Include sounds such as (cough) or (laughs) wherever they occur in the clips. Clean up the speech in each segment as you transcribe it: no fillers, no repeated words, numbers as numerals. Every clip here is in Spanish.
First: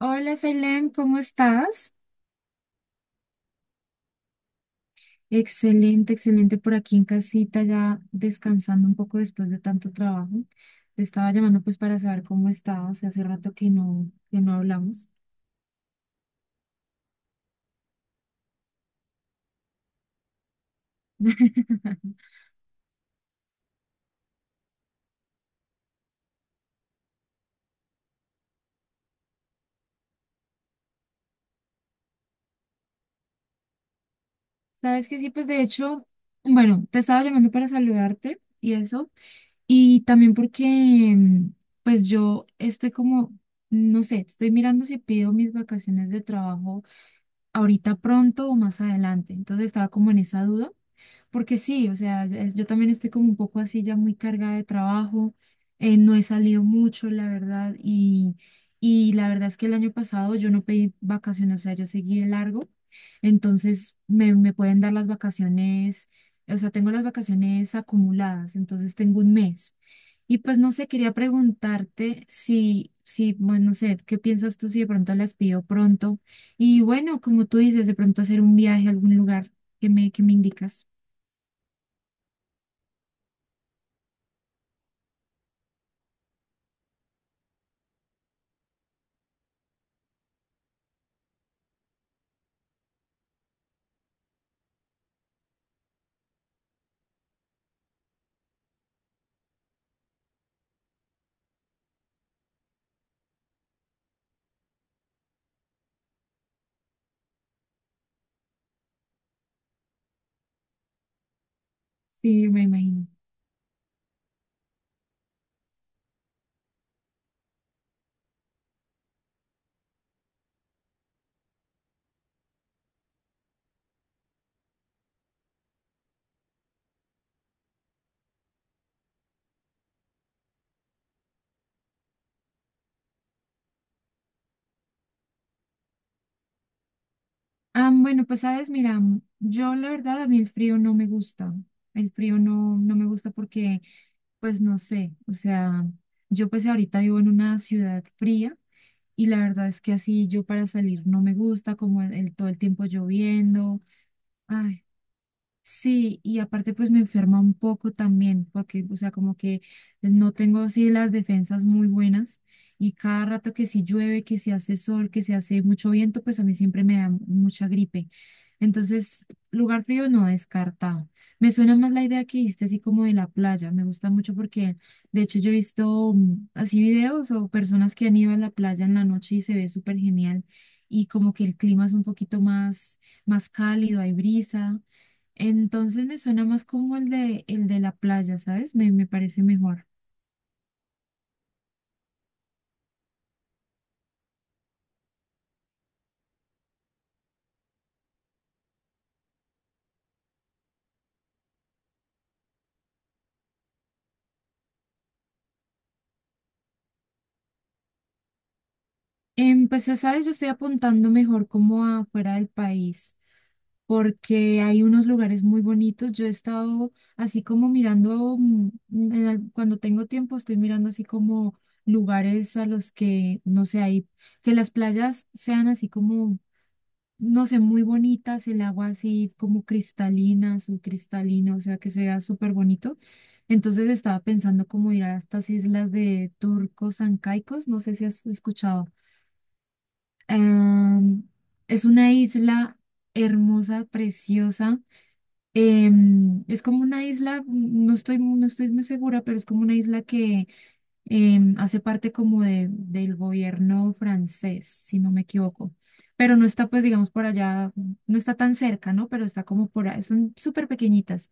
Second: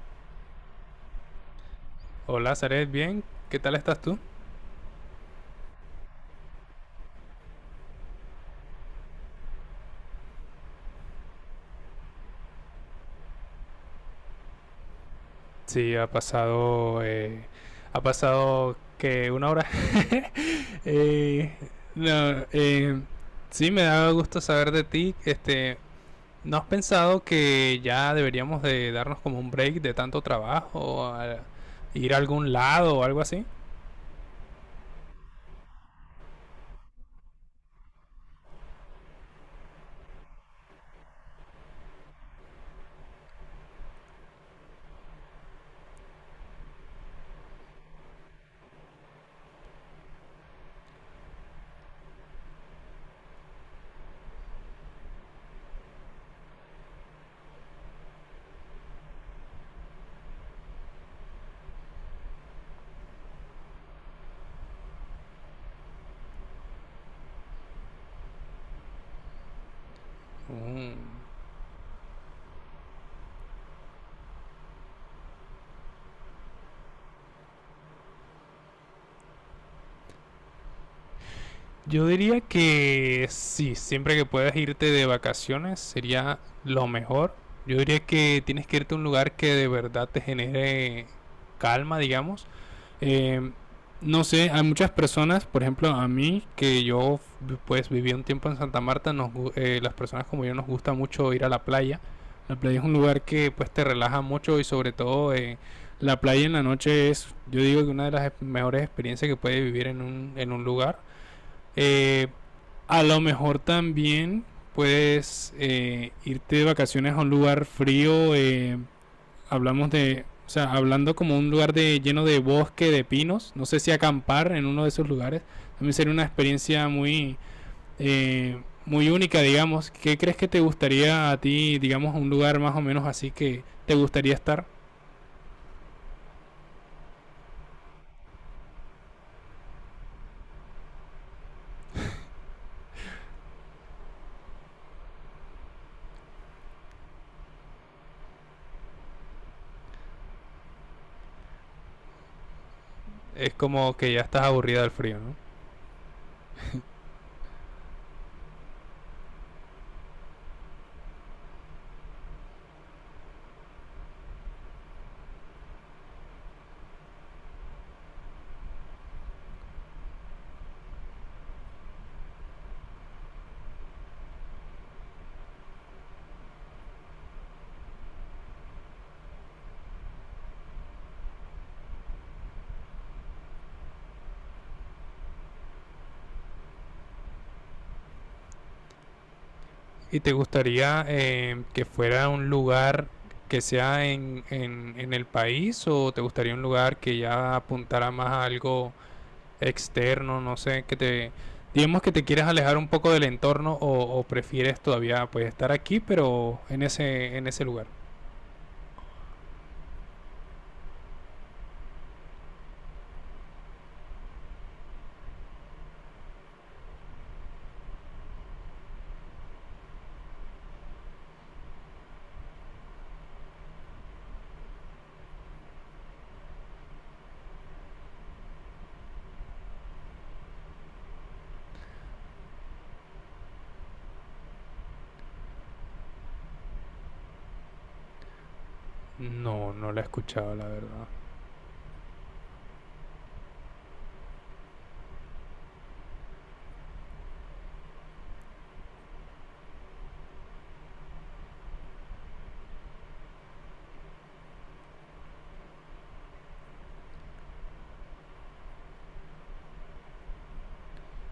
Hola, Selene, ¿cómo estás? Hola, Zaret, bien. ¿Qué tal estás tú? Excelente, excelente por aquí en casita, ya descansando un poco después de tanto trabajo. Te estaba llamando pues para saber cómo estabas, hace rato que no hablamos. Sí, ha pasado que una hora. (laughs) Eh, (laughs) no, sí, me da gusto saber de ti. ¿No has pensado que ya deberíamos de darnos como un break de tanto trabajo, ir a algún lado o algo así? Sabes que sí, pues de hecho, bueno, te estaba llamando para saludarte y eso, y también porque mm, pues yo estoy como, no sé, estoy mirando si pido mis vacaciones de trabajo ahorita pronto o más adelante, entonces estaba como en esa duda. Porque sí, o sea, yo también estoy como un poco así ya muy cargada de trabajo, no he salido mucho, la verdad, y la verdad es que el año pasado yo no pedí vacaciones, o sea, yo seguí de largo, entonces me pueden dar las vacaciones, o sea, tengo las vacaciones acumuladas, entonces tengo un mes. Y pues no sé, Mm. quería preguntarte si, bueno, no sé, ¿qué piensas tú si de pronto las pido pronto? Y bueno, como tú dices, de pronto hacer un viaje a algún lugar que me indicas. Yo diría que sí, siempre que puedas irte de vacaciones sería lo mejor. Yo diría que tienes que irte a un lugar que de verdad te genere calma, digamos. Eh, no sé, hay muchas personas, por ejemplo, a mí, que yo pues viví un tiempo en Santa Marta, las personas como yo nos gusta mucho ir a la playa. La playa es un lugar que pues te relaja mucho y sobre todo la playa en la noche es, yo digo que una de las mejores experiencias que puedes vivir en en un lugar. Eh, Sí, me a imagino. lo mejor también puedes irte de vacaciones a un lugar frío. Hablamos de, o sea, hablando como un lugar de, lleno de bosque, de pinos. No sé si acampar en uno de esos lugares. También sería una experiencia muy única, digamos. ¿Qué crees que te gustaría a ti, digamos, un lugar más o menos así que te gustaría estar? Ah, bueno, pues sabes, mira, yo la verdad a mí el frío no me gusta. El frío no, no me gusta porque, pues no sé, o sea, yo pues ahorita vivo en una ciudad fría y la verdad es que así yo para salir no me gusta, como todo el tiempo Es lloviendo. como que ya estás aburrida Ay, del frío, ¿no? sí, y aparte pues me enferma un poco también, porque, o sea, como que no tengo así las defensas muy buenas y cada rato que si llueve, que si hace sol, que si hace mucho viento, pues a mí siempre me da mucha gripe. Entonces, lugar frío no descartado. Me suena más la idea que hiciste así como de la playa, me gusta mucho porque de hecho yo he visto así videos o personas que han ido a la playa en la noche y se ve súper genial y como que el clima es un poquito más cálido, hay brisa. Entonces me suena más como el de la playa, ¿sabes? Me parece mejor. ¿Y te gustaría que fuera un lugar que sea en el país o te gustaría un lugar que ya apuntara más a algo externo, no sé, que te... Digamos que te quieres alejar un poco del entorno o prefieres todavía pues estar aquí pero en en ese lugar. Pues ya sabes, yo estoy apuntando mejor como afuera del país, porque hay unos lugares muy bonitos. Yo he estado así como mirando, cuando tengo tiempo, estoy mirando así como lugares a los que, no sé, hay, que las playas sean así como no sé, muy bonitas, el agua así como cristalina, azul cristalina, o sea, que se vea súper bonito. Entonces estaba pensando cómo ir a estas islas de Turcos Ancaicos, no sé si has escuchado. No, no la he escuchado, la verdad. Em, es una isla hermosa, preciosa. Em, es como una isla, no estoy muy segura, pero es como una isla que em, hace parte como del gobierno francés, si no me equivoco. Pero no está, pues, digamos, por allá, no está tan cerca, ¿no? Pero está como por ahí, son súper pequeñitas.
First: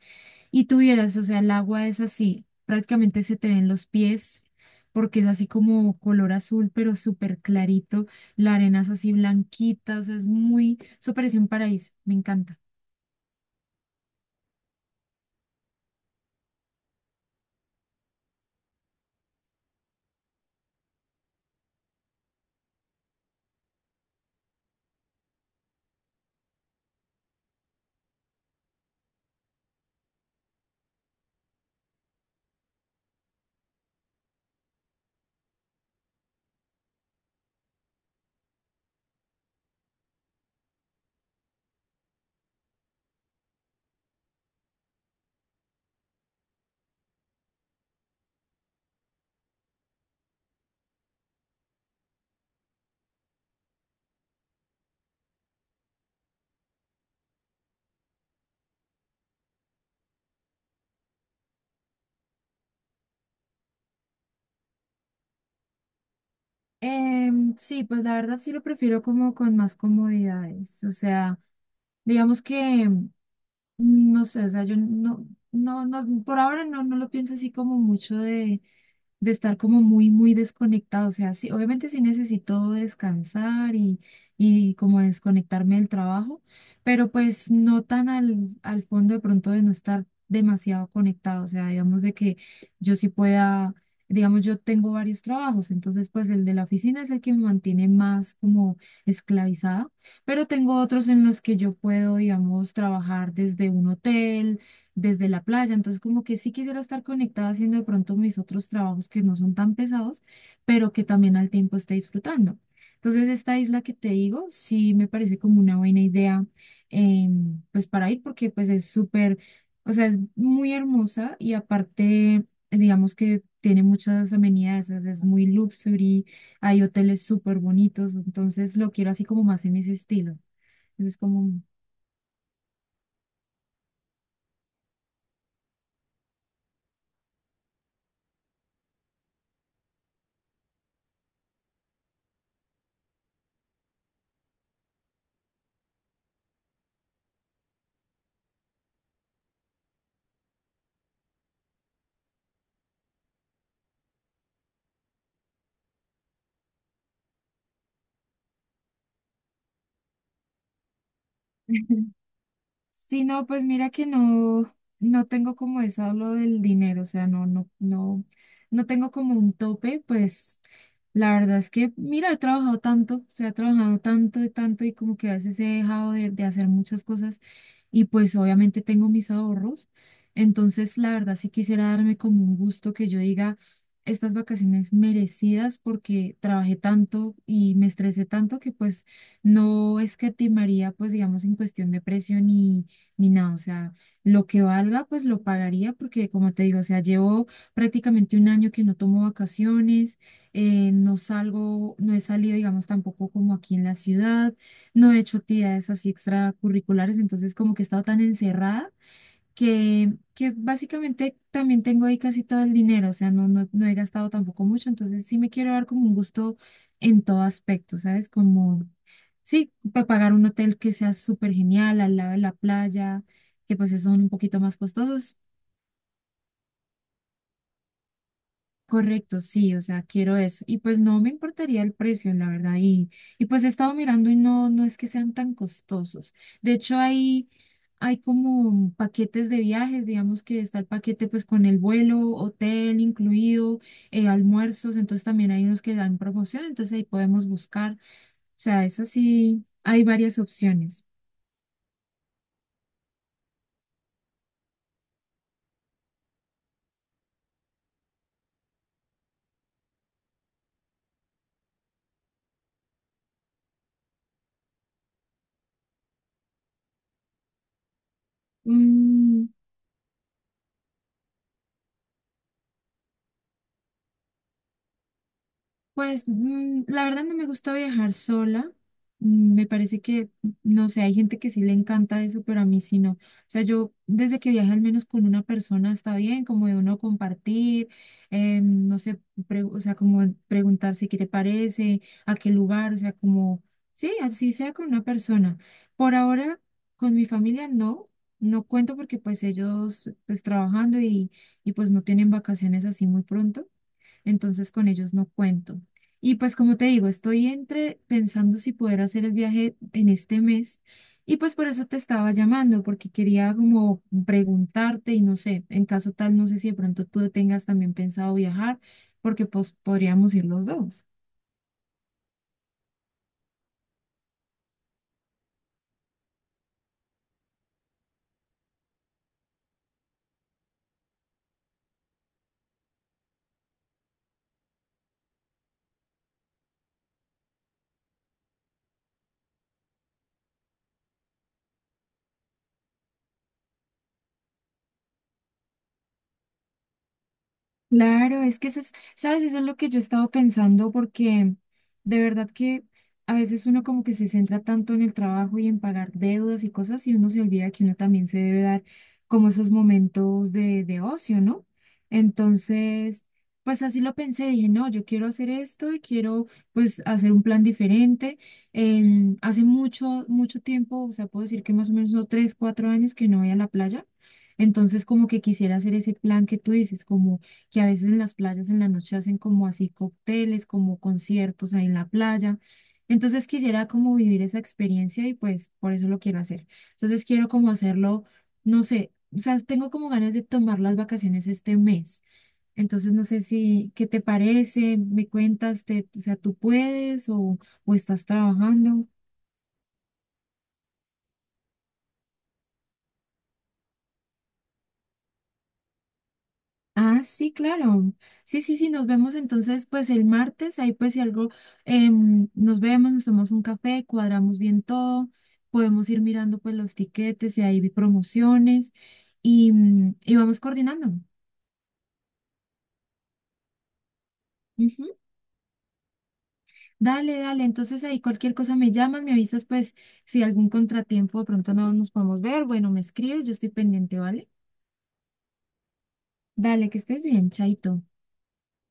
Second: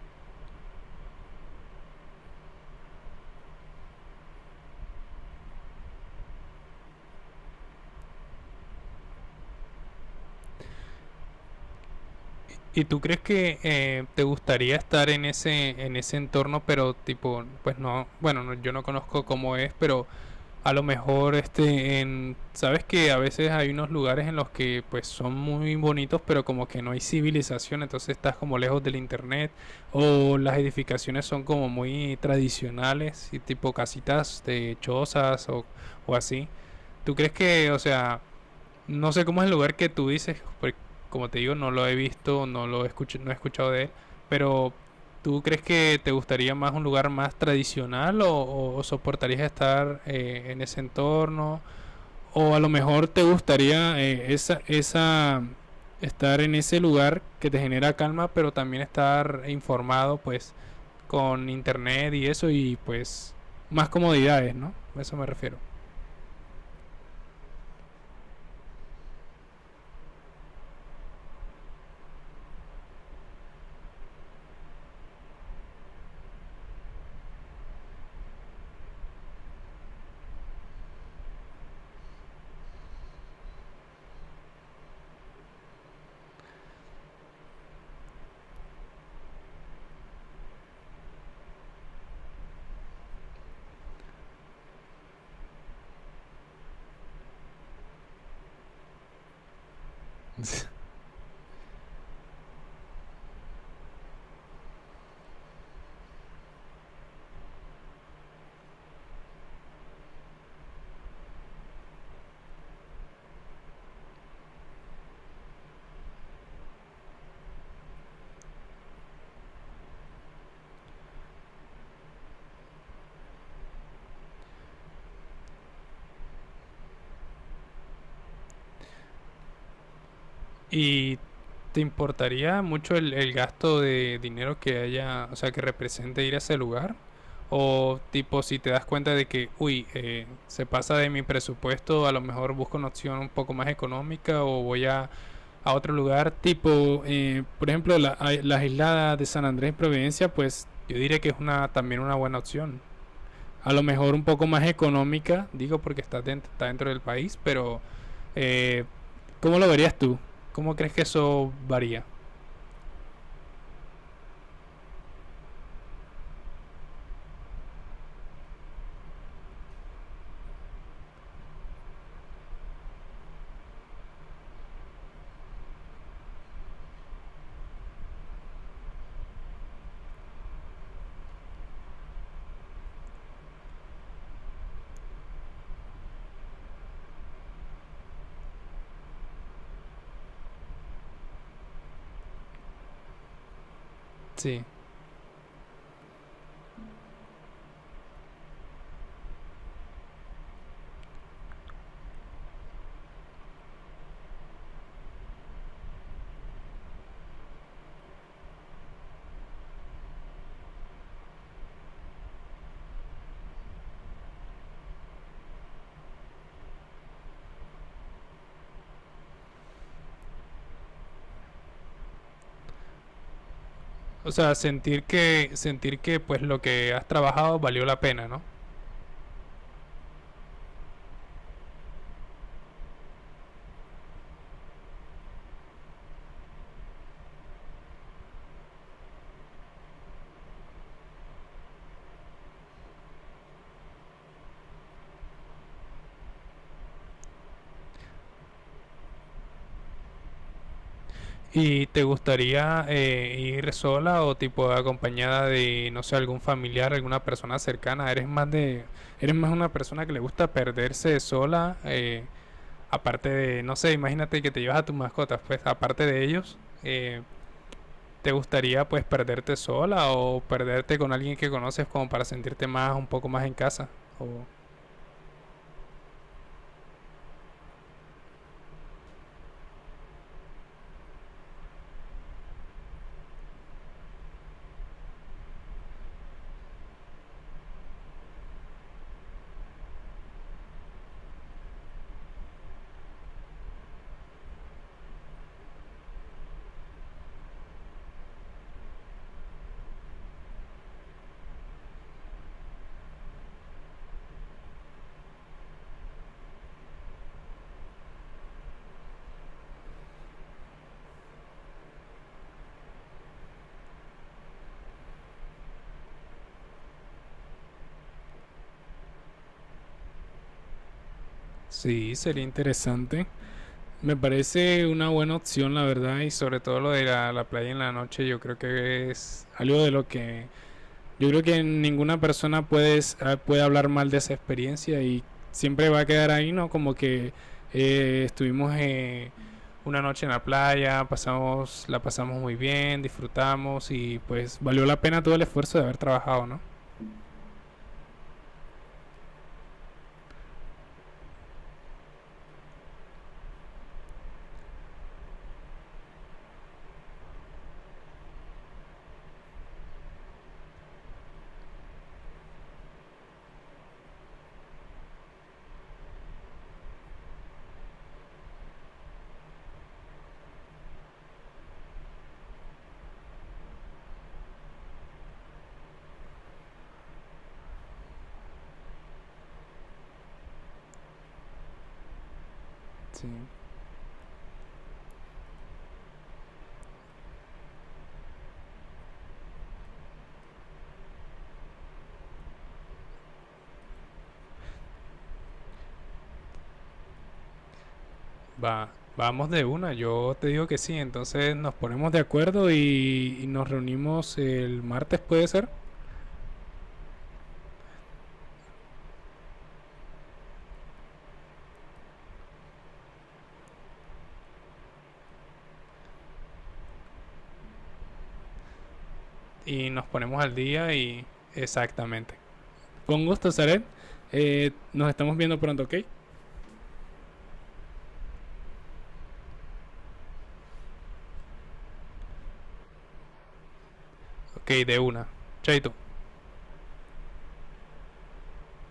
Y tú vieras, o sea, el agua es así, prácticamente se te ven los pies, porque es así como color azul, pero súper clarito. La arena es así blanquita, o sea, es muy, eso parece un paraíso, me encanta. ¿Y tú crees que te gustaría estar en en ese entorno, pero tipo, pues no, bueno, yo no conozco cómo es, pero a lo mejor este en sabes que a veces hay unos lugares en los que pues son muy bonitos pero como que no hay civilización entonces estás como lejos del internet o las edificaciones son como muy tradicionales y tipo casitas de chozas o así tú crees que o sea no sé cómo es el lugar que tú dices, porque como te digo, no lo he visto, no he escuchado de él, pero ¿tú crees que te gustaría más un lugar más tradicional soportarías estar en ese entorno? O a lo mejor te gustaría estar en ese lugar que te genera calma, pero también estar informado pues con internet y eso y pues más comodidades, ¿no? A eso me refiero. Em, sí, pues la verdad sí lo prefiero como con más comodidades, o sea, digamos que no sé, o sea, yo no, no, no, por ahora no lo pienso así como mucho de estar como muy, muy desconectado. O sea, sí, obviamente sí necesito descansar y como desconectarme del trabajo, pero pues no tan al fondo de pronto de no estar demasiado conectado. O sea, digamos de que yo sí pueda, digamos, yo tengo varios trabajos, entonces pues el de la oficina es el que me mantiene más como esclavizada, pero (laughs) tengo otros en los que yo puedo, digamos, trabajar desde un hotel, desde la playa, entonces como que sí quisiera estar conectada haciendo de pronto mis otros trabajos que no son tan pesados, pero que también al tiempo esté disfrutando. Entonces esta isla que te digo, sí me parece como una buena idea, em, pues para ir, porque pues es súper, o sea, es muy hermosa y aparte, digamos que tiene muchas amenidades, o sea, es muy luxury, hay hoteles súper bonitos, entonces lo quiero así como más en ese estilo. ¿Y Entonces como… te importaría mucho el gasto de dinero que haya, o sea, que represente ir a ese lugar? O tipo, si te das cuenta de que, uy, se pasa de mi presupuesto, a lo mejor busco una opción un poco más económica o voy a otro lugar, tipo, por ejemplo, las islas de San Andrés y Providencia, pues yo diría que es una también una buena opción a lo mejor un poco más económica, digo porque está dentro del país, pero eh, ¿cómo lo verías tú? ¿Cómo crees que eso varía? (laughs) Sí, no, pues mira que no tengo como eso lo del dinero, o sea, no tengo como un tope, pues la verdad es que, mira, he trabajado tanto, o sea, he trabajado tanto y tanto y como que a veces he dejado de hacer muchas cosas y pues obviamente tengo mis ahorros, entonces la verdad sí quisiera darme como un gusto que yo diga estas vacaciones merecidas porque trabajé tanto y me estresé tanto que pues no escatimaría, pues digamos, en cuestión de precio ni ni nada. O sea, lo que Sí. valga, pues lo pagaría porque, como te digo, o sea, llevo prácticamente un año que no tomo vacaciones, no salgo, no he salido, digamos, tampoco como aquí en la ciudad, no he hecho actividades así extracurriculares, entonces como que he estado tan encerrada que básicamente también tengo ahí casi todo el dinero, o sea, no he gastado tampoco mucho, entonces sí me quiero dar como un gusto en todo aspecto, ¿sabes? Como, sí, para pagar un hotel que sea súper genial al lado de la playa, que pues son un O sea, poquito más costosos. Sentir que pues lo que has trabajado valió la pena, ¿no? Correcto, sí, o sea, quiero eso. Y pues no me importaría el precio, la verdad. Y pues he estado mirando y no, no es que sean tan costosos. De hecho, hay como paquetes de viajes, digamos que está el paquete pues con el vuelo, hotel incluido, almuerzos, entonces también hay unos que dan promoción, entonces ahí podemos buscar. O sea, eso sí, hay varias opciones. ¿Y te gustaría ir sola o tipo acompañada de, no sé, algún familiar, alguna persona cercana? ¿Eres más de, eres más una persona que le gusta perderse sola? Aparte de, no sé, imagínate que te llevas a tus mascotas, pues aparte de ellos, eh, ¿te gustaría pues Mm. perderte sola o perderte con alguien que conoces como para sentirte más, un poco más en casa? O... Pues la verdad no me gusta viajar sola. Mm, me parece que, no sé, hay gente que sí le encanta eso, pero a mí sí no. O sea, yo desde que viaje al menos con una persona está bien, como de uno compartir, no sé, o sea, como preguntarse qué te parece, a qué lugar, o sea, como, sí, así sea con una persona. Por ahora, con mi familia no cuento porque pues ellos pues trabajando y pues no tienen vacaciones así muy pronto, entonces con ellos no cuento. Y pues como te digo, estoy entre pensando si poder hacer el viaje en este mes y pues por eso te estaba llamando, porque quería como preguntarte y no sé, en caso tal, no sé si de pronto tú tengas también pensado viajar, porque pues podríamos ir los dos. Sí, sería interesante. Me parece una buena opción, la verdad, y sobre todo lo de la playa en la noche, yo creo que es algo de lo que yo creo que puede hablar mal de esa experiencia y siempre va a quedar ahí, ¿no? Como que estuvimos una noche en la playa, la pasamos muy bien, disfrutamos y pues valió la pena todo el esfuerzo de haber trabajado, ¿no? Claro, es que eso es, sabes, eso es lo que yo he estado pensando porque de verdad que a veces uno como que se centra tanto en el trabajo y en pagar deudas y cosas y uno se olvida que uno también se debe dar como esos momentos de ocio, ¿no? Entonces, pues así lo pensé, dije, no, yo quiero hacer esto y quiero pues hacer un plan diferente. Em, hace mucho, mucho tiempo, o sea, puedo decir que más o menos no, tres, cuatro años que no voy a la playa. Entonces, como que quisiera hacer ese plan que tú dices, como que a veces en las playas en la noche hacen como así cócteles, como conciertos ahí en la playa. Sí. Entonces quisiera como vivir esa experiencia y pues por eso lo quiero hacer. Entonces quiero como hacerlo, no sé, o sea, tengo como ganas de tomar las vacaciones este mes. Entonces no sé si, ¿qué te parece? ¿Me cuentas? Te, o sea, ¿tú puedes o estás Va, trabajando? vamos de una, yo te digo que sí, entonces nos ponemos de acuerdo y nos reunimos el martes puede ser Ah, sí, claro. Sí, sí, sí, nos vemos entonces pues el martes, ahí pues si algo, em, nos vemos, nos tomamos un café, cuadramos bien todo, podemos ir mirando pues los tiquetes, si hay promociones y, y nos y ponemos al vamos día coordinando. y exactamente. Con gusto, Saret. Ujú. Nos estamos viendo pronto, ¿ok? Dale, dale, entonces ahí cualquier cosa me llamas, me avisas pues si algún contratiempo de pronto no nos podemos ver, bueno, me escribes, yo estoy pendiente, ¿vale? Ok, de una. Chaito. Dale, que estés bien, chaito.